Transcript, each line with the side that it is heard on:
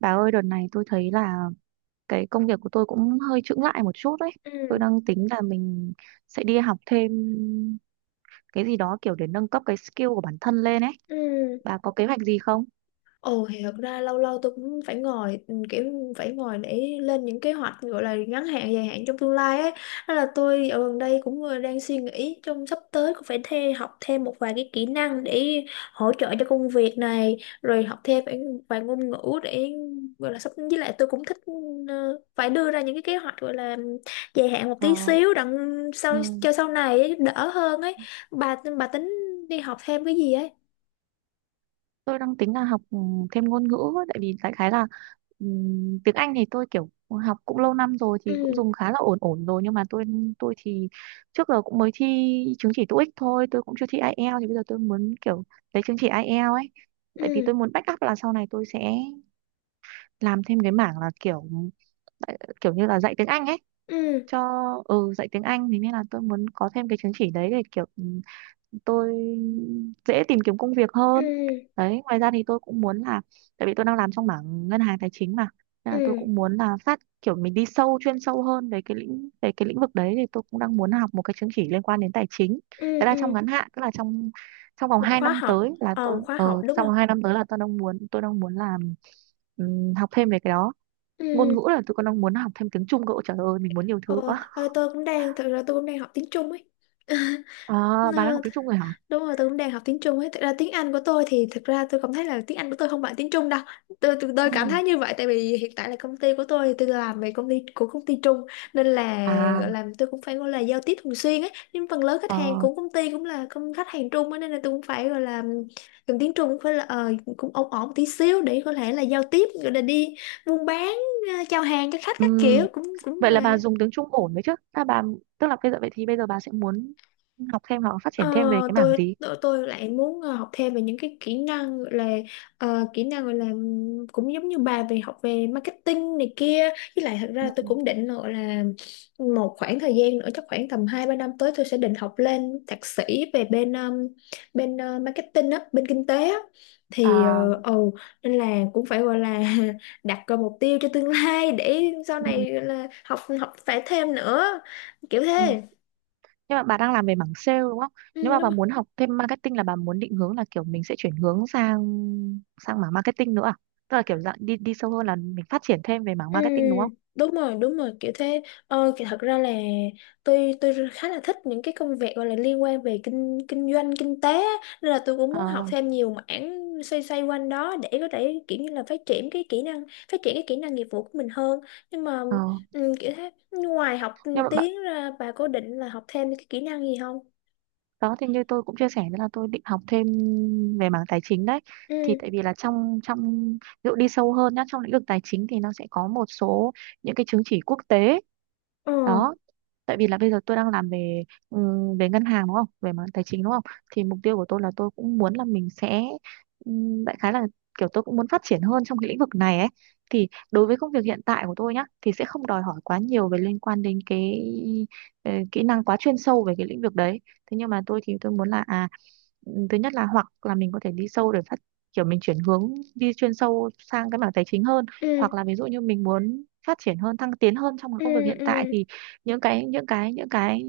right: Bà ơi, đợt này tôi thấy là cái công việc của tôi cũng hơi chững lại một chút đấy. Tôi
left: Ừ,
right: đang tính là mình sẽ đi học thêm cái gì đó kiểu để nâng cấp cái skill của bản thân lên ấy.
left: ừ.
right: Bà có kế hoạch gì không?
left: Thì thật ra lâu lâu tôi cũng phải ngồi kiểu phải ngồi để lên những kế hoạch gọi là ngắn hạn, dài hạn trong tương lai ấy, nên là tôi ở gần đây cũng vừa đang suy nghĩ trong sắp tới cũng phải học thêm một vài cái kỹ năng để hỗ trợ cho công việc này, rồi học thêm phải vài ngôn ngữ để gọi là sắp, với lại tôi cũng thích phải đưa ra những cái kế hoạch gọi là dài hạn một
right: Ờ,
left: tí xíu, đặng
right: ừ,
left: sau cho sau này ấy, đỡ hơn ấy. Bà tính đi học thêm cái gì ấy?
right: tôi đang tính là học thêm ngôn ngữ ấy, tại vì đại khái là ừ, tiếng Anh thì tôi kiểu học cũng lâu năm rồi
left: Ừ,
right: thì cũng dùng khá là ổn ổn rồi, nhưng mà tôi thì trước giờ cũng mới thi chứng chỉ TOEIC thôi, tôi cũng chưa thi IELTS, thì bây giờ tôi muốn kiểu lấy chứng chỉ IELTS ấy. Tại vì
left: ừ,
right: tôi muốn backup là sau này tôi sẽ làm thêm cái mảng là kiểu kiểu như là dạy tiếng Anh ấy,
left: ừ,
right: cho ừ dạy tiếng Anh thì nên là tôi muốn có thêm cái chứng chỉ đấy để kiểu tôi dễ tìm kiếm công việc
left: ừ,
right: hơn. Đấy, ngoài ra thì tôi cũng muốn là, tại vì tôi đang làm trong mảng ngân hàng tài chính mà, nên là tôi
left: ừ,
right: cũng muốn là kiểu mình đi sâu chuyên sâu hơn về cái lĩnh vực đấy, thì tôi cũng đang muốn học một cái chứng chỉ liên quan đến tài chính.
left: ừ,
right: Đấy là trong
left: ừ.
right: ngắn hạn, tức là trong trong vòng
left: một
right: 2
left: khóa
right: năm
left: học
right: tới là
left: Một
right: tôi
left: khóa
right: ờ
left: học đúng
right: trong
left: không?
right: vòng 2 năm tới là tôi đang muốn làm, học thêm về cái đó.
left: Ừ.
right: Ngôn ngữ là tôi còn đang muốn học thêm tiếng Trung cậu. Trời ơi, mình muốn nhiều thứ
left: Ờ.
right: quá.
left: ờ, tôi cũng đang Thực ra tôi cũng đang học tiếng Trung ấy.
right: À,
left: Ờ,
right: bà đang
left: th-
right: học tiếng Trung rồi hả?
left: Đúng rồi, tôi cũng đang học tiếng Trung ấy. Thật ra tiếng Anh của tôi thì thật ra tôi cảm thấy là tiếng Anh của tôi không bằng tiếng Trung đâu. Tôi cảm
right: Ừ.
left: thấy như vậy tại vì hiện tại là công ty của tôi thì tôi làm về công ty của công ty Trung, nên là
right: À,
left: gọi là tôi cũng phải gọi là giao tiếp thường xuyên ấy. Nhưng phần lớn khách hàng
right: ờ,
left: của công ty cũng là công khách hàng Trung ấy, nên là tôi cũng phải gọi là dùng tiếng Trung cũng phải là cũng ổn ổn tí xíu để có thể là giao tiếp, gọi là đi buôn bán, chào hàng cho khách các
right: ừm.
left: kiểu cũng cũng.
right: Vậy là bà dùng tiếng Trung ổn đấy chứ? À, bà, tức là bây giờ, vậy thì bây giờ bà sẽ muốn học thêm hoặc phát
left: Ờ,
right: triển thêm về cái mảng
left: tôi,
right: gì?
left: tôi tôi lại muốn học thêm về những cái kỹ năng gọi là kỹ năng gọi là cũng giống như bà, về học về marketing này kia, với lại thật ra
right: Ừ.
left: là tôi cũng định là gọi là một khoảng thời gian nữa chắc khoảng tầm 2 3 năm tới tôi sẽ định học lên thạc sĩ về bên bên marketing á, bên kinh tế á. Thì
right: À.
left: ồ nên là cũng phải gọi là đặt ra mục tiêu cho tương lai để sau
right: Ừ.
left: này gọi là học học phải thêm nữa, kiểu
right: Ừ.
left: thế.
right: Nhưng mà bà đang làm về mảng sale đúng không?
left: Ừ,
right: Nếu mà bà
left: đúng.
right: muốn học thêm marketing là bà muốn định hướng là kiểu mình sẽ chuyển hướng sang sang mảng marketing nữa à? Tức là kiểu dạng đi đi sâu hơn là mình phát triển thêm về mảng
left: Ừ,
right: marketing đúng không?
left: đúng rồi, kiểu thế. Ờ, thì thật ra là tôi khá là thích những cái công việc gọi là liên quan về kinh kinh doanh, kinh tế á. Nên là tôi cũng muốn học
right: Ờ,
left: thêm nhiều mảng xoay xoay quanh đó để có thể kiểu như là phát triển cái kỹ năng, phát triển cái kỹ năng nghiệp vụ của mình hơn. Nhưng mà
right: ờ.
left: ừ, kiểu thế, ngoài học
right: Nhưng mà bà,
left: tiếng ra bà có định là học thêm cái kỹ năng gì không?
right: đó thì như tôi cũng chia sẻ đó là tôi định học thêm về mảng tài chính đấy, thì
left: Ừ,
right: tại vì là trong trong ví dụ đi sâu hơn nhá, trong lĩnh vực tài chính thì nó sẽ có một số những cái chứng chỉ quốc tế
left: ờ,
right: đó. Tại vì là bây giờ tôi đang làm về về ngân hàng đúng không, về mảng tài chính đúng không, thì mục tiêu của tôi là tôi cũng muốn là mình sẽ, đại khái là kiểu tôi cũng muốn phát triển hơn trong cái lĩnh vực này ấy. Thì đối với công việc hiện tại của tôi nhá thì sẽ không đòi hỏi quá nhiều về liên quan đến cái kỹ năng quá chuyên sâu về cái lĩnh vực đấy. Thế nhưng mà tôi thì tôi muốn là à, thứ nhất là hoặc là mình có thể đi sâu để kiểu mình chuyển hướng đi chuyên sâu sang cái mảng tài chính hơn,
left: ừ,
right: hoặc là ví dụ như mình muốn phát triển hơn thăng tiến hơn trong cái
left: ừ,
right: công việc hiện tại,
left: ừ.
right: thì những cái những cái những cái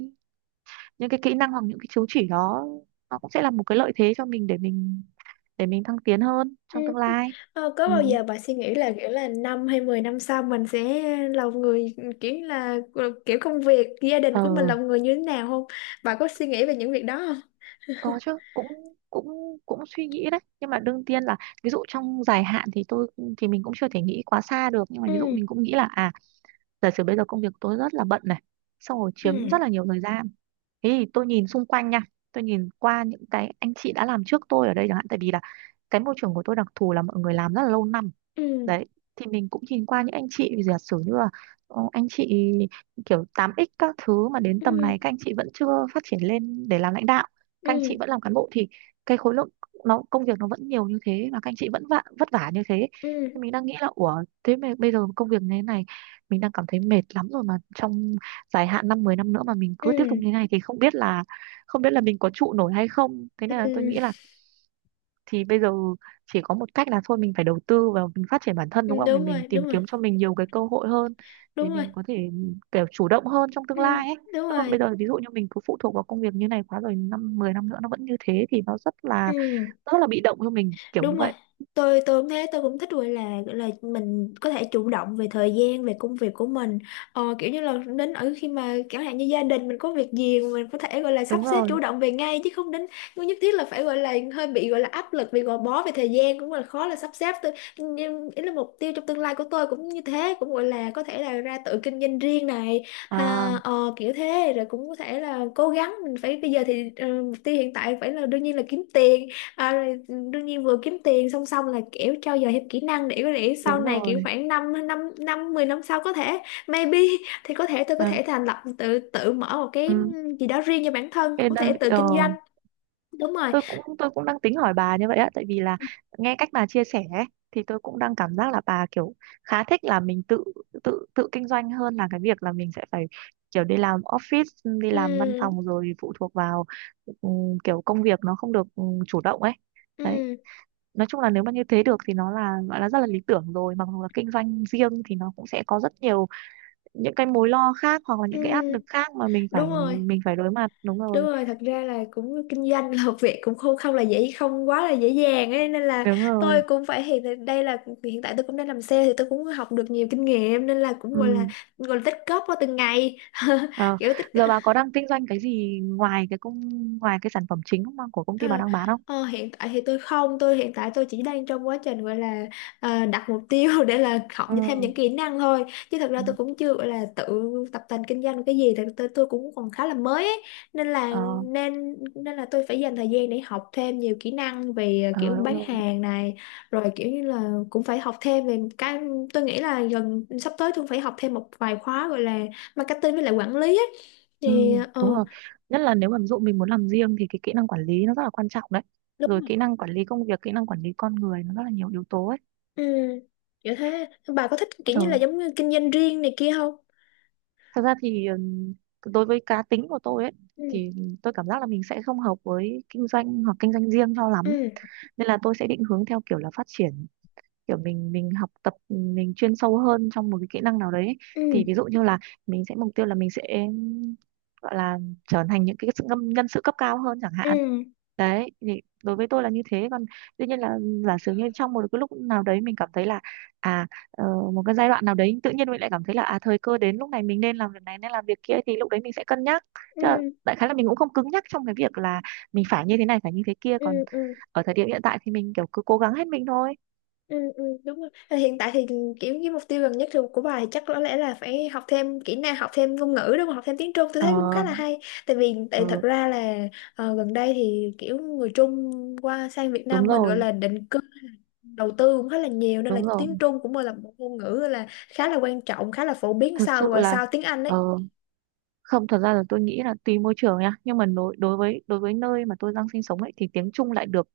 right: những cái kỹ năng hoặc những cái chứng chỉ đó nó cũng sẽ là một cái lợi thế cho mình để mình thăng tiến hơn
left: Ừ.
right: trong tương lai.
left: Ờ, có
right: Ừ.
left: bao giờ bà suy nghĩ là kiểu là 5 hay 10 năm sau mình sẽ lòng người, kiểu như là kiểu công việc gia đình
right: Ờ,
left: của mình lòng người như thế nào không? Bà có suy nghĩ về những việc đó không?
right: có chứ, cũng cũng cũng suy nghĩ đấy, nhưng mà đương nhiên là, ví dụ trong dài hạn thì tôi thì mình cũng chưa thể nghĩ quá xa được, nhưng mà ví dụ
left: Ừ,
right: mình cũng nghĩ là à, giả sử bây giờ công việc của tôi rất là bận này, xong rồi
left: ừ.
right: chiếm rất là nhiều thời gian, thế thì tôi nhìn xung quanh nha, tôi nhìn qua những cái anh chị đã làm trước tôi ở đây chẳng hạn, tại vì là cái môi trường của tôi đặc thù là mọi người làm rất là lâu năm
left: Ừ,
right: đấy. Thì mình cũng nhìn qua những anh chị, giả sử như là anh chị kiểu tám x các thứ, mà đến tầm
left: ừ,
right: này các anh chị vẫn chưa phát triển lên để làm lãnh đạo, các anh chị
left: ừ,
right: vẫn làm cán bộ, thì cái khối lượng nó công việc nó vẫn nhiều như thế và các anh chị vẫn vất vả như thế,
left: ừ,
right: thì mình đang nghĩ là ủa thế mà bây giờ công việc như thế này mình đang cảm thấy mệt lắm rồi, mà trong dài hạn 5-10 năm nữa mà mình cứ tiếp tục
left: ừ,
right: như thế này thì không biết là mình có trụ nổi hay không. Thế nên là tôi
left: ừ,
right: nghĩ là thì bây giờ chỉ có một cách là thôi mình phải đầu tư vào mình phát triển bản thân đúng
left: ừ,
right: không, để
left: đúng
right: mình
left: rồi,
right: tìm
left: đúng rồi,
right: kiếm cho mình nhiều cái cơ hội hơn,
left: đúng
right: để
left: rồi,
right: mình có thể kiểu chủ động hơn trong tương
left: ừ,
right: lai ấy.
left: đúng
right: Chứ còn bây
left: rồi,
right: giờ ví dụ như mình cứ phụ thuộc vào công việc như này quá, rồi 5-10 năm nữa nó vẫn như thế thì nó
left: ừ.
right: rất là bị động cho mình kiểu như
left: Đúng rồi.
right: vậy.
left: Tôi cũng thế, tôi cũng thích gọi là mình có thể chủ động về thời gian, về công việc của mình. Ờ, kiểu như là đến ở khi mà chẳng hạn như gia đình mình có việc gì mà mình có thể gọi là sắp
right: Đúng
left: xếp
right: rồi.
left: chủ động về ngay, chứ không đến không nhất thiết là phải gọi là hơi bị gọi là áp lực vì gò bó về thời gian cũng là khó là sắp xếp. Tôi nhưng ý là mục tiêu trong tương lai của tôi cũng như thế, cũng gọi là có thể là ra tự kinh doanh riêng này.
right: À,
left: Ha, ờ, kiểu thế rồi cũng có thể là cố gắng mình phải bây giờ thì mục tiêu hiện tại phải là đương nhiên là kiếm tiền. À, rồi đương nhiên vừa kiếm tiền song song là kiểu trau dồi thêm kỹ năng để có thể sau
right: đúng
left: này kiểu
right: rồi.
left: khoảng 5 năm năm năm 10 năm sau có thể maybe thì có thể tôi có
right: À,
left: thể thành lập tự tự mở một cái
right: ừ.
left: gì đó riêng cho bản thân,
right: Cái
left: có thể
right: đó-
left: tự
right: ờ.
left: kinh doanh. Đúng rồi.
right: Tôi cũng đang tính hỏi bà như vậy á, tại vì là nghe cách bà chia sẻ ấy, thì tôi cũng đang cảm giác là bà kiểu khá thích là mình tự tự tự kinh doanh hơn là cái việc là mình sẽ phải kiểu đi làm office, đi làm văn
left: Ừ,
right: phòng rồi phụ thuộc vào, kiểu công việc nó không được chủ động ấy. Đấy,
left: ừ,
right: nói chung là nếu mà như thế được thì nó là gọi là rất là lý tưởng rồi, mặc dù là kinh doanh riêng thì nó cũng sẽ có rất nhiều những cái mối lo khác hoặc là những cái áp
left: ừ,
right: lực khác mà mình
left: đúng
right: phải
left: rồi.
right: mình phải đối mặt. Đúng
left: Đúng
right: rồi.
left: rồi, thật ra là cũng kinh doanh là một việc cũng không không là dễ, không quá là dễ dàng ấy, nên là
right: Đúng
left: tôi
right: rồi.
left: cũng phải đây là hiện tại tôi cũng đang làm sale thì tôi cũng học được nhiều kinh nghiệm, nên là cũng
right: Ừ.
left: gọi là tích góp qua từng ngày
right: Ờ,
left: kiểu tích.
right: giờ bà có đang kinh doanh cái gì ngoài cái công ngoài cái sản phẩm chính không, của công ty bà
left: Ờ,
right: đang bán không?
left: hiện tại thì tôi không, tôi hiện tại tôi chỉ đang trong quá trình gọi là đặt mục tiêu để là học
right: Ừ.
left: thêm những kỹ năng thôi. Chứ thật ra
right: Ừ.
left: tôi cũng chưa gọi là tự tập tành kinh doanh cái gì, thật tôi cũng còn khá là mới ấy. Nên là
right: Ờ.
left: nên nên là tôi phải dành thời gian để học thêm nhiều kỹ năng về
right: Ờ,
left: kiểu
right: đúng
left: bán
right: rồi.
left: hàng này, rồi kiểu như là cũng phải học thêm về cái tôi nghĩ là gần sắp tới tôi phải học thêm một vài khóa gọi là marketing với lại quản lý ấy.
right: Ừ,
left: Thì
right: đúng rồi. Nhất là nếu mà ví dụ mình muốn làm riêng thì cái kỹ năng quản lý nó rất là quan trọng đấy. Rồi
left: đúng.
right: kỹ năng quản lý công việc, kỹ năng quản lý con người, nó rất là nhiều yếu tố ấy.
left: Ừ, kiểu thế, bà có thích kiểu
right: Ờ,
left: như là giống như kinh doanh riêng này kia không?
right: thật ra thì đối với cá tính của tôi ấy
left: Ừ,
right: thì tôi cảm giác là mình sẽ không hợp với kinh doanh hoặc kinh doanh riêng cho lắm.
left: ừ,
right: Nên là tôi sẽ định hướng theo kiểu là phát triển, kiểu mình học tập mình chuyên sâu hơn trong một cái kỹ năng nào đấy ấy. Thì ví
left: ừ,
right: dụ như là mình sẽ mục tiêu là mình sẽ gọi là trở thành những cái nhân sự cấp cao hơn chẳng
left: ừ,
right: hạn. Đấy thì đối với tôi là như thế. Còn tuy nhiên là giả sử như trong một cái lúc nào đấy mình cảm thấy là à, ờ, một cái giai đoạn nào đấy tự nhiên mình lại cảm thấy là à, thời cơ đến, lúc này mình nên làm việc này nên làm việc kia, thì lúc đấy mình sẽ cân nhắc, chứ
left: ừ,
right: đại khái là mình cũng không cứng nhắc trong cái việc là mình phải như thế này phải như thế kia.
left: ừ,
right: Còn
left: ừ,
right: ở thời điểm hiện tại thì mình kiểu cứ cố gắng hết mình thôi.
left: ừ, ừ, đúng rồi. Ờ, hiện tại thì kiểu cái mục tiêu gần nhất thì của bà thì chắc có lẽ là phải học thêm kỹ năng, học thêm ngôn ngữ đúng không, học thêm tiếng Trung tôi
right: Ờ.
left: thấy cũng khá là hay, tại vì tại thật
right: Ừ.
left: ra là gần đây thì kiểu người Trung qua sang Việt
right: Đúng
left: Nam mình gọi
right: rồi.
left: là định cư, đầu tư cũng khá là nhiều, nên là
right: Đúng rồi.
left: tiếng Trung cũng là một ngôn ngữ là khá là quan trọng, khá là phổ biến
right: Thật
left: sau
right: sự
left: và
right: là,
left: sau tiếng Anh
right: ờ,
left: đấy.
right: không, thật ra là tôi nghĩ là tùy môi trường nha, nhưng mà đối đối với nơi mà tôi đang sinh sống ấy thì tiếng Trung lại được,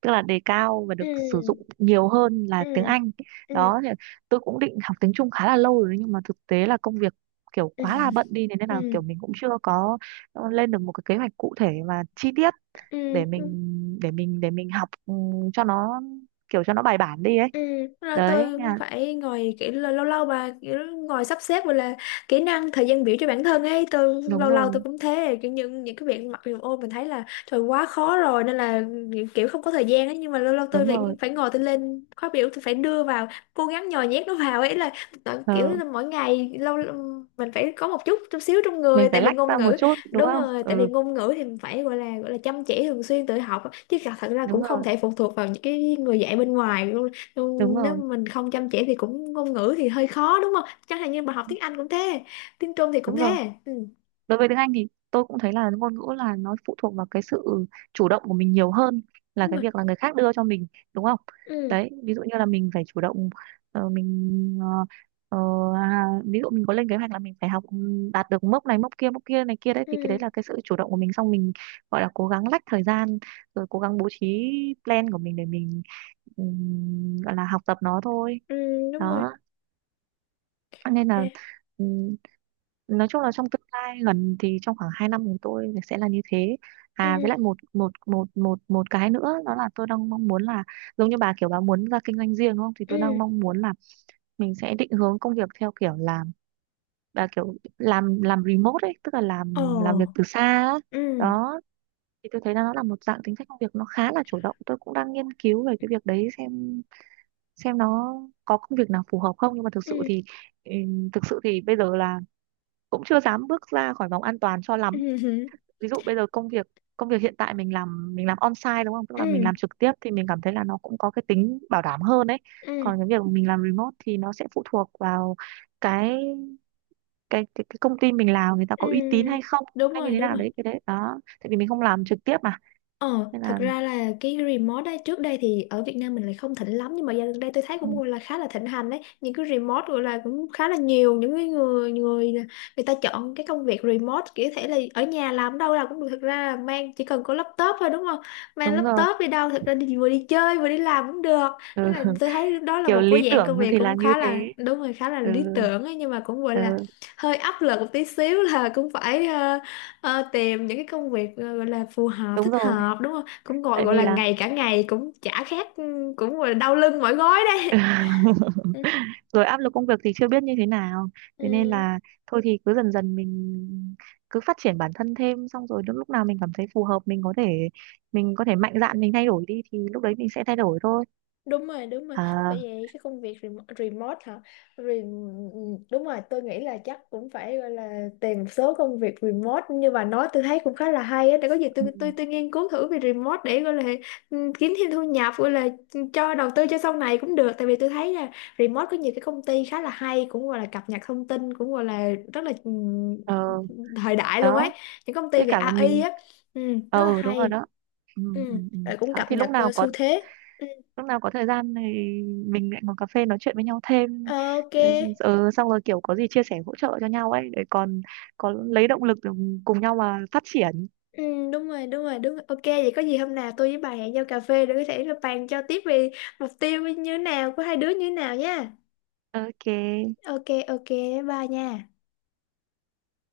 right: tức là đề cao và
left: Ừ,
right: được sử dụng nhiều hơn là
left: ừ,
right: tiếng Anh.
left: ừ,
right: Đó thì tôi cũng định học tiếng Trung khá là lâu rồi đấy, nhưng mà thực tế là công việc kiểu
left: ừ,
right: quá là bận đi, thế nên là
left: ừ,
right: kiểu mình cũng chưa có lên được một cái kế hoạch cụ thể và chi tiết
left: ừ,
right: để
left: ừ.
right: mình học, cho nó kiểu cho nó bài bản đi ấy.
left: Ừ, rồi
right: Đấy
left: tôi
right: nha.
left: phải ngồi kiểu là lâu lâu bà kiểu ngồi sắp xếp gọi là kỹ năng thời gian biểu cho bản thân ấy, tôi
right: Đúng
left: lâu lâu tôi
right: rồi.
left: cũng thế kiểu những cái việc mặc dù ô mình thấy là trời quá khó rồi nên là kiểu không có thời gian ấy, nhưng mà lâu lâu tôi
right: Đúng
left: phải
right: rồi.
left: phải ngồi tôi lên khóa biểu tôi phải đưa vào cố gắng nhồi nhét nó vào ấy, là kiểu
right: Ờ,
left: là mỗi ngày lâu mình phải có một chút chút xíu trong người
right: mình
left: tại
right: phải
left: vì
right: lách
left: ngôn
right: ra một
left: ngữ.
right: chút đúng
left: Đúng
right: không.
left: rồi, tại vì
right: Ừ,
left: ngôn ngữ thì mình phải gọi là chăm chỉ thường xuyên tự học, chứ thật thật ra
right: đúng
left: cũng không
right: rồi.
left: thể phụ thuộc vào những cái người dạy bên ngoài. Ừ,
right: Đúng
left: nếu
right: rồi.
left: mà mình không chăm chỉ thì cũng ngôn ngữ thì hơi khó đúng không, chẳng hạn như mà học tiếng Anh cũng thế, tiếng Trung thì cũng
right: Đúng rồi.
left: thế. Ừ,
right: Đối với tiếng Anh thì tôi cũng thấy là ngôn ngữ là nó phụ thuộc vào cái sự chủ động của mình nhiều hơn là
left: đúng
right: cái
left: rồi.
right: việc là người khác đưa cho mình đúng không.
left: Ừ,
right: Đấy, ví dụ như là mình phải chủ động, ờ, mình ờ, ờ, à, ví dụ mình có lên kế hoạch là mình phải học, đạt được mốc này mốc kia này kia đấy, thì cái đấy
left: ừ,
right: là cái sự chủ động của mình, xong mình gọi là cố gắng lách thời gian, rồi cố gắng bố trí plan của mình để mình, ừ, gọi là học tập nó thôi.
left: ừ, đúng rồi,
right: Đó nên là,
left: thế.
right: ừm, nói chung là trong tương lai gần thì trong khoảng 2 năm của tôi sẽ là như thế.
left: Ừ,
right: À, với lại một một một một một cái nữa đó là tôi đang mong muốn là giống như bà kiểu bà muốn ra kinh doanh riêng đúng không, thì
left: ừ,
right: tôi đang mong muốn là mình sẽ định hướng công việc theo kiểu là bà kiểu làm remote ấy, tức là
left: ồ,
right: làm việc từ xa á.
left: ừ,
right: Đó thì tôi thấy là nó là một dạng tính cách công việc nó khá là chủ động, tôi cũng đang nghiên cứu về cái việc đấy xem, nó có công việc nào phù hợp không, nhưng mà
left: ừ,
right: ừ, thực sự thì bây giờ là cũng chưa dám bước ra khỏi vòng an toàn cho
left: ừ,
right: lắm.
left: ừ,
right: Ví dụ bây giờ công việc hiện tại mình làm on-site đúng không, tức là mình
left: ừ,
right: làm trực tiếp thì mình cảm thấy là nó cũng có cái tính bảo đảm hơn đấy.
left: ừ,
right: Còn cái việc mình làm remote thì nó sẽ phụ thuộc vào cái cái công ty mình làm người ta
left: ừ.
right: có uy tín hay không,
left: Đúng
right: hay như
left: rồi,
right: thế
left: đúng
right: nào
left: rồi.
right: đấy, cái đấy đó, tại vì mình không làm trực tiếp mà.
left: Ờ,
right: Nên
left: thật
right: là,
left: ra là cái remote đấy trước đây thì ở Việt Nam mình lại không thịnh lắm, nhưng mà dạo gần đây tôi thấy
right: ừ,
left: cũng gọi là khá là thịnh hành đấy, những cái remote gọi là cũng khá là nhiều những cái người người người ta chọn cái công việc remote kiểu thể là ở nhà làm đâu là cũng được, thật ra là mang chỉ cần có laptop thôi đúng không, mang
right: đúng rồi.
left: laptop đi đâu thật ra đi vừa đi chơi vừa đi làm cũng được, nên
right: Ừ.
left: là tôi thấy đó là
right: Kiểu
left: một
right: lý
left: cái dạng công
right: tưởng
left: việc
right: thì là
left: cũng
right: như
left: khá là
right: thế.
left: đúng rồi, khá là
right: Ừ,
left: lý tưởng ấy, nhưng mà cũng gọi là
right: ừ,
left: hơi áp lực một tí xíu là cũng phải Ờ, tìm những cái công việc gọi là phù hợp
right: đúng
left: thích
right: rồi,
left: hợp đúng không, cũng gọi
right: tại
left: gọi
right: vì
left: là
right: là
left: ngày cả ngày cũng chả khác, ừ, cũng gọi là đau lưng mỏi gối đây.
right: rồi áp lực công việc thì chưa biết như thế nào. Thế nên
left: Ừ.
right: là thôi thì cứ dần dần mình cứ phát triển bản thân thêm, xong rồi đến lúc nào mình cảm thấy phù hợp mình có thể mạnh dạn mình thay đổi đi, thì lúc đấy mình sẽ thay đổi thôi.
left: Đúng rồi, đúng rồi.
right: À.
left: Bởi vậy cái công việc remote hả? Rem... Đúng rồi, tôi nghĩ là chắc cũng phải gọi là tìm một số công việc remote, nhưng mà nói tôi thấy cũng khá là hay á, để có gì
right: Ừ.
left: tôi nghiên cứu thử về remote để gọi là ừ, kiếm thêm thu nhập gọi là cho đầu tư cho sau này cũng được, tại vì tôi thấy là remote có nhiều cái công ty khá là hay, cũng gọi là cập nhật thông tin cũng gọi là rất là
right: Ờ.
left: thời đại luôn ấy,
right: Đó,
left: những công ty
right: với
left: về
right: cả là
left: AI
right: mình.
left: á, ừ, rất
right: Ờ.
left: là
right: Ừ, đúng rồi
left: hay,
right: đó. Ừ, ừ,
left: ừ,
right: ừ.
left: rồi cũng
right: Đó
left: cập
right: thì
left: nhật xu thế. Ừ,
right: lúc nào có thời gian thì mình lại ngồi cà phê nói chuyện với nhau thêm.
left: Ờ, ok.
right: Ừ. Ờ, xong rồi kiểu có gì chia sẻ hỗ trợ cho nhau ấy, để còn có lấy động lực để cùng nhau mà phát triển.
left: Ừ, đúng rồi, đúng rồi, đúng rồi. Ok, vậy có gì hôm nào tôi với bà hẹn nhau cà phê để có thể là bàn cho tiếp về mục tiêu như thế nào của hai đứa như thế nào nha.
right: Ok.
left: Ok, ok, bye nha.